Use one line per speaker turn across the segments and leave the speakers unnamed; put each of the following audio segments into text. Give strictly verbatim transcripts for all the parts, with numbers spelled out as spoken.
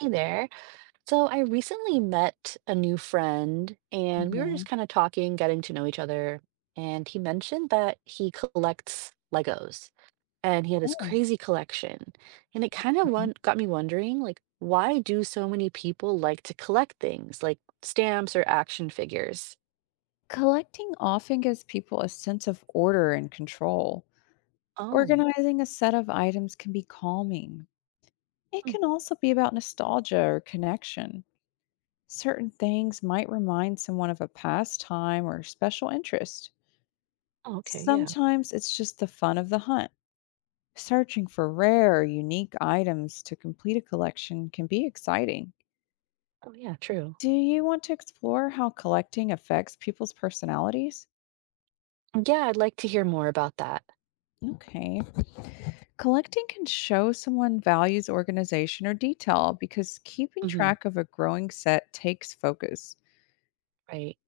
Hey there. So I recently met a new friend and we were just
Mhm.
kind of talking, getting to know each other. And he mentioned that he collects Legos and he had this
Oh,
crazy collection. And it kind of
okay.
won- got me wondering, like, why do so many people like to collect things like stamps or action figures?
Collecting often gives people a sense of order and control.
Oh,
Organizing a set of items can be calming. It
hmm.
can also be about nostalgia or connection. Certain things might remind someone of a past time or special interest.
Oh, okay. Yeah.
Sometimes it's just the fun of the hunt. Searching for rare or unique items to complete a collection can be exciting.
Oh, yeah, true.
Do you want to explore how collecting affects people's personalities?
Yeah, I'd like to hear more about that.
Okay. Collecting can show someone values organization or detail because keeping
Hmm.
track of a growing set takes focus.
Right.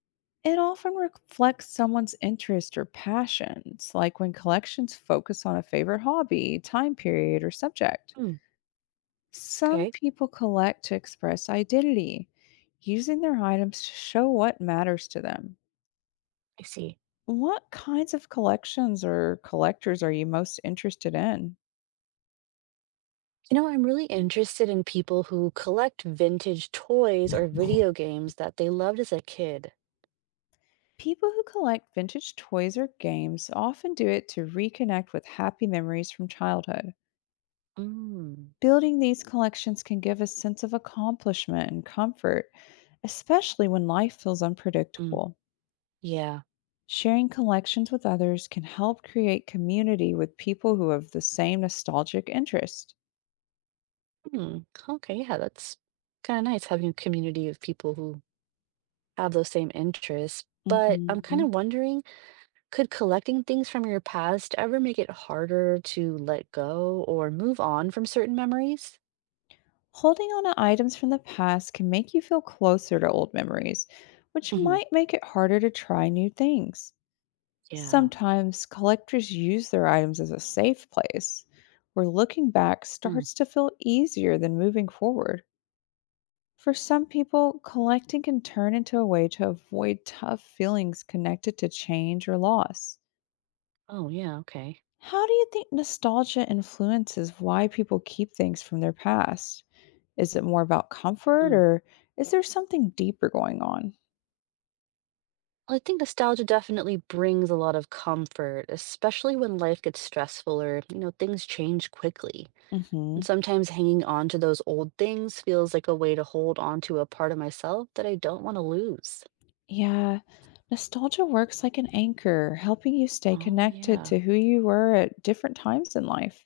It often reflects someone's interest or passions, like when collections focus on a favorite hobby, time period, or subject.
Hmm.
Some
Okay.
people collect to express identity, using their items to show what matters to them.
I see.
What kinds of collections or collectors are you most interested in?
You know, I'm really interested in people who collect vintage toys or video games that they loved as a kid.
People who collect vintage toys or games often do it to reconnect with happy memories from childhood.
Mm.
Building these collections can give a sense of accomplishment and comfort, especially when life feels
Mm,
unpredictable.
yeah.
Sharing collections with others can help create community with people who have the same nostalgic interest.
Hmm. Okay, yeah, that's kind of nice having a community of people who have those same interests. But I'm kind
Mhm.
of wondering, could collecting things from your past ever make it harder to let go or move on from certain memories?
Holding on to items from the past can make you feel closer to old memories, which
Hmm.
might make it harder to try new things.
Yeah.
Sometimes collectors use their items as a safe place where looking back
Mm.
starts to feel easier than moving forward. For some people, collecting can turn into a way to avoid tough feelings connected to change or loss.
Oh, yeah. Okay.
How do you think nostalgia influences why people keep things from their past? Is it more about comfort
Mm.
or is there something deeper going on?
I think nostalgia definitely brings a lot of comfort, especially when life gets stressful or, you know, things change quickly. And
hmm
sometimes hanging on to those old things feels like a way to hold on to a part of myself that I don't want to lose.
Yeah. Nostalgia works like an anchor, helping you stay
Oh,
connected
yeah.
to who you were at different times in life.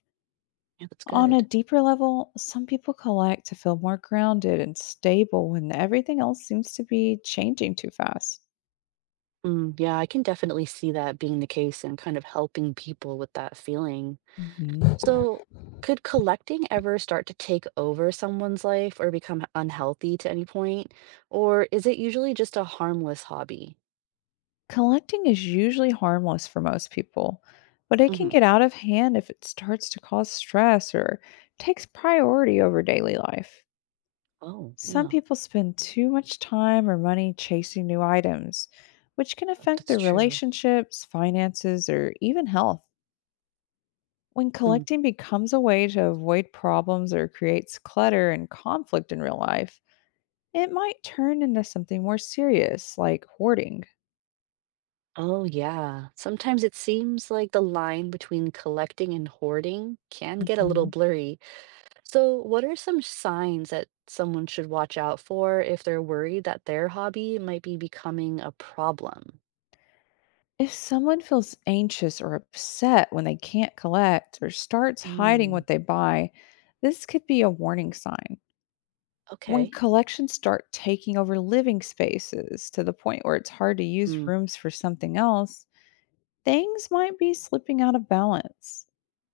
Yeah, that's
On a
good.
deeper level, some people collect to feel more grounded and stable when everything else seems to be changing too fast.
Mm, yeah, I can definitely see that being the case and kind of helping people with that feeling.
Hmm.
So, could collecting ever start to take over someone's life or become unhealthy to any point? Or is it usually just a harmless hobby?
Collecting is usually harmless for most people, but it can
Mhm.
get out of hand if it starts to cause stress or takes priority over daily life.
Oh,
Some
yeah,
people spend too much time or money chasing new items, which can affect
that's
their
true.
relationships, finances, or even health. When
Mm.
collecting becomes a way to avoid problems or creates clutter and conflict in real life, it might turn into something more serious, like hoarding.
Oh, yeah. Sometimes it seems like the line between collecting and hoarding can get a little
Mhm.
blurry. So, what are some signs that someone should watch out for if they're worried that their hobby might be becoming a problem?
If someone feels anxious or upset when they can't collect or starts hiding
Mm.
what they buy, this could be a warning sign. When
Okay.
collections start taking over living spaces to the point where it's hard to use
Mm.
rooms for something else, things might be slipping out of balance.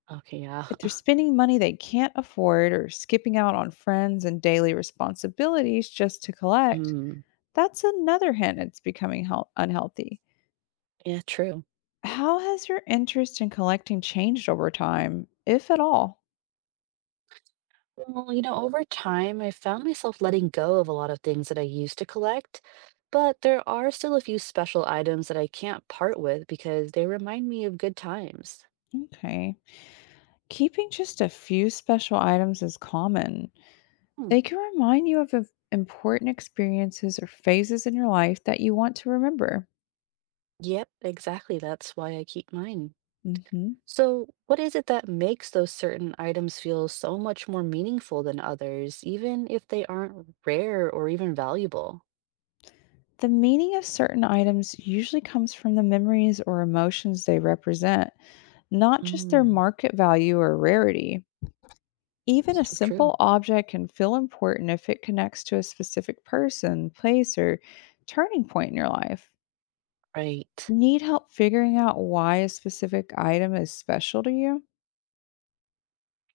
Okay, yeah.
If they're spending money they can't afford or skipping out on friends and daily responsibilities just to collect,
Mm.
that's another hint it's becoming health- unhealthy.
Yeah, true.
How has your interest in collecting changed over time, if at all?
Well, you know, over time, I found myself letting go of a lot of things that I used to collect, but there are still a few special items that I can't part with because they remind me of good times.
Okay. Keeping just a few special items is common.
Hmm.
They can remind you of of important experiences or phases in your life that you want to remember.
Yep, exactly. That's why I keep mine.
Hmm.
So, what is it that makes those certain items feel so much more meaningful than others, even if they aren't rare or even valuable?
The meaning of certain items usually comes from the memories or emotions they represent, not just their
Mm,
market value or rarity. Even a
so
simple
true.
object can feel important if it connects to a specific person, place, or turning point in your life.
Right.
Need help figuring out why a specific item is special to you?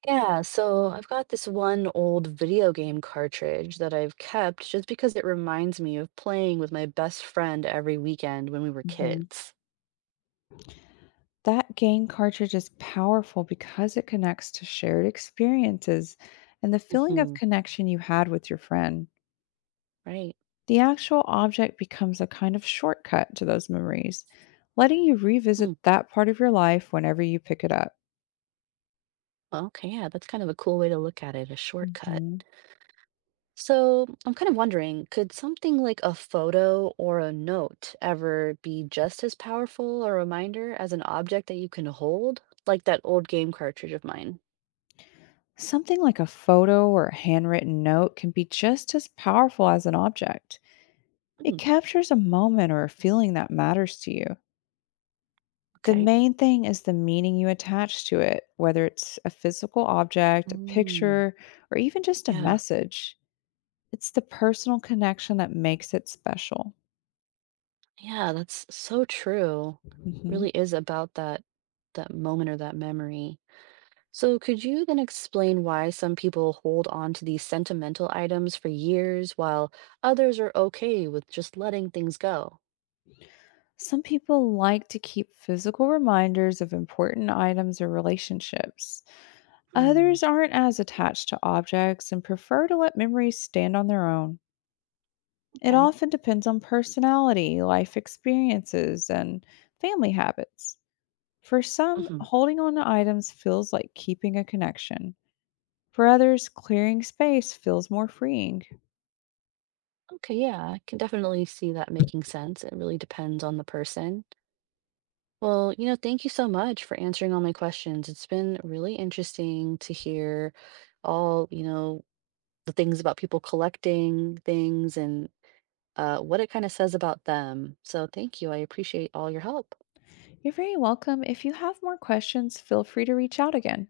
Yeah, so I've got this one old video game cartridge that I've kept just because it reminds me of playing with my best friend every weekend when we were kids.
That game cartridge is powerful because it connects to shared experiences and the feeling of
Hmm.
connection you had with your friend.
Right.
The actual object becomes a kind of shortcut to those memories, letting you revisit
Hmm.
that part of your life whenever you pick it up.
Well, okay, yeah, that's kind of a cool way to look at it, a shortcut.
Mhm.
So I'm kind of wondering, could something like a photo or a note ever be just as powerful a reminder as an object that you can hold? Like that old game cartridge of mine.
Something like a photo or a handwritten note can be just as powerful as an object.
Hmm,
It captures a moment or a feeling that matters to you. The
okay.
main thing is the meaning you attach to it, whether it's a physical object, a
Mm,
picture, or even just a
yeah.
message. It's the personal connection that makes it special.
Yeah, that's so true.
Mhm.
Really is about that that moment or that memory. So could you then explain why some people hold on to these sentimental items for years while others are okay with just letting things go?
Some people like to keep physical reminders of important items or relationships.
Mm,
Others aren't as attached to objects and prefer to let memories stand on their own. It
okay.
often depends on personality, life experiences, and family habits. For some,
Hmm.
holding on to items feels like keeping a connection. For others, clearing space feels more freeing.
Okay, yeah, I can definitely see that making sense. It really depends on the person. Well, you know, thank you so much for answering all my questions. It's been really interesting to hear all, you know, the things about people collecting things and uh, what it kind of says about them. So thank you. I appreciate all your help.
You're very welcome. If you have more questions, feel free to reach out again.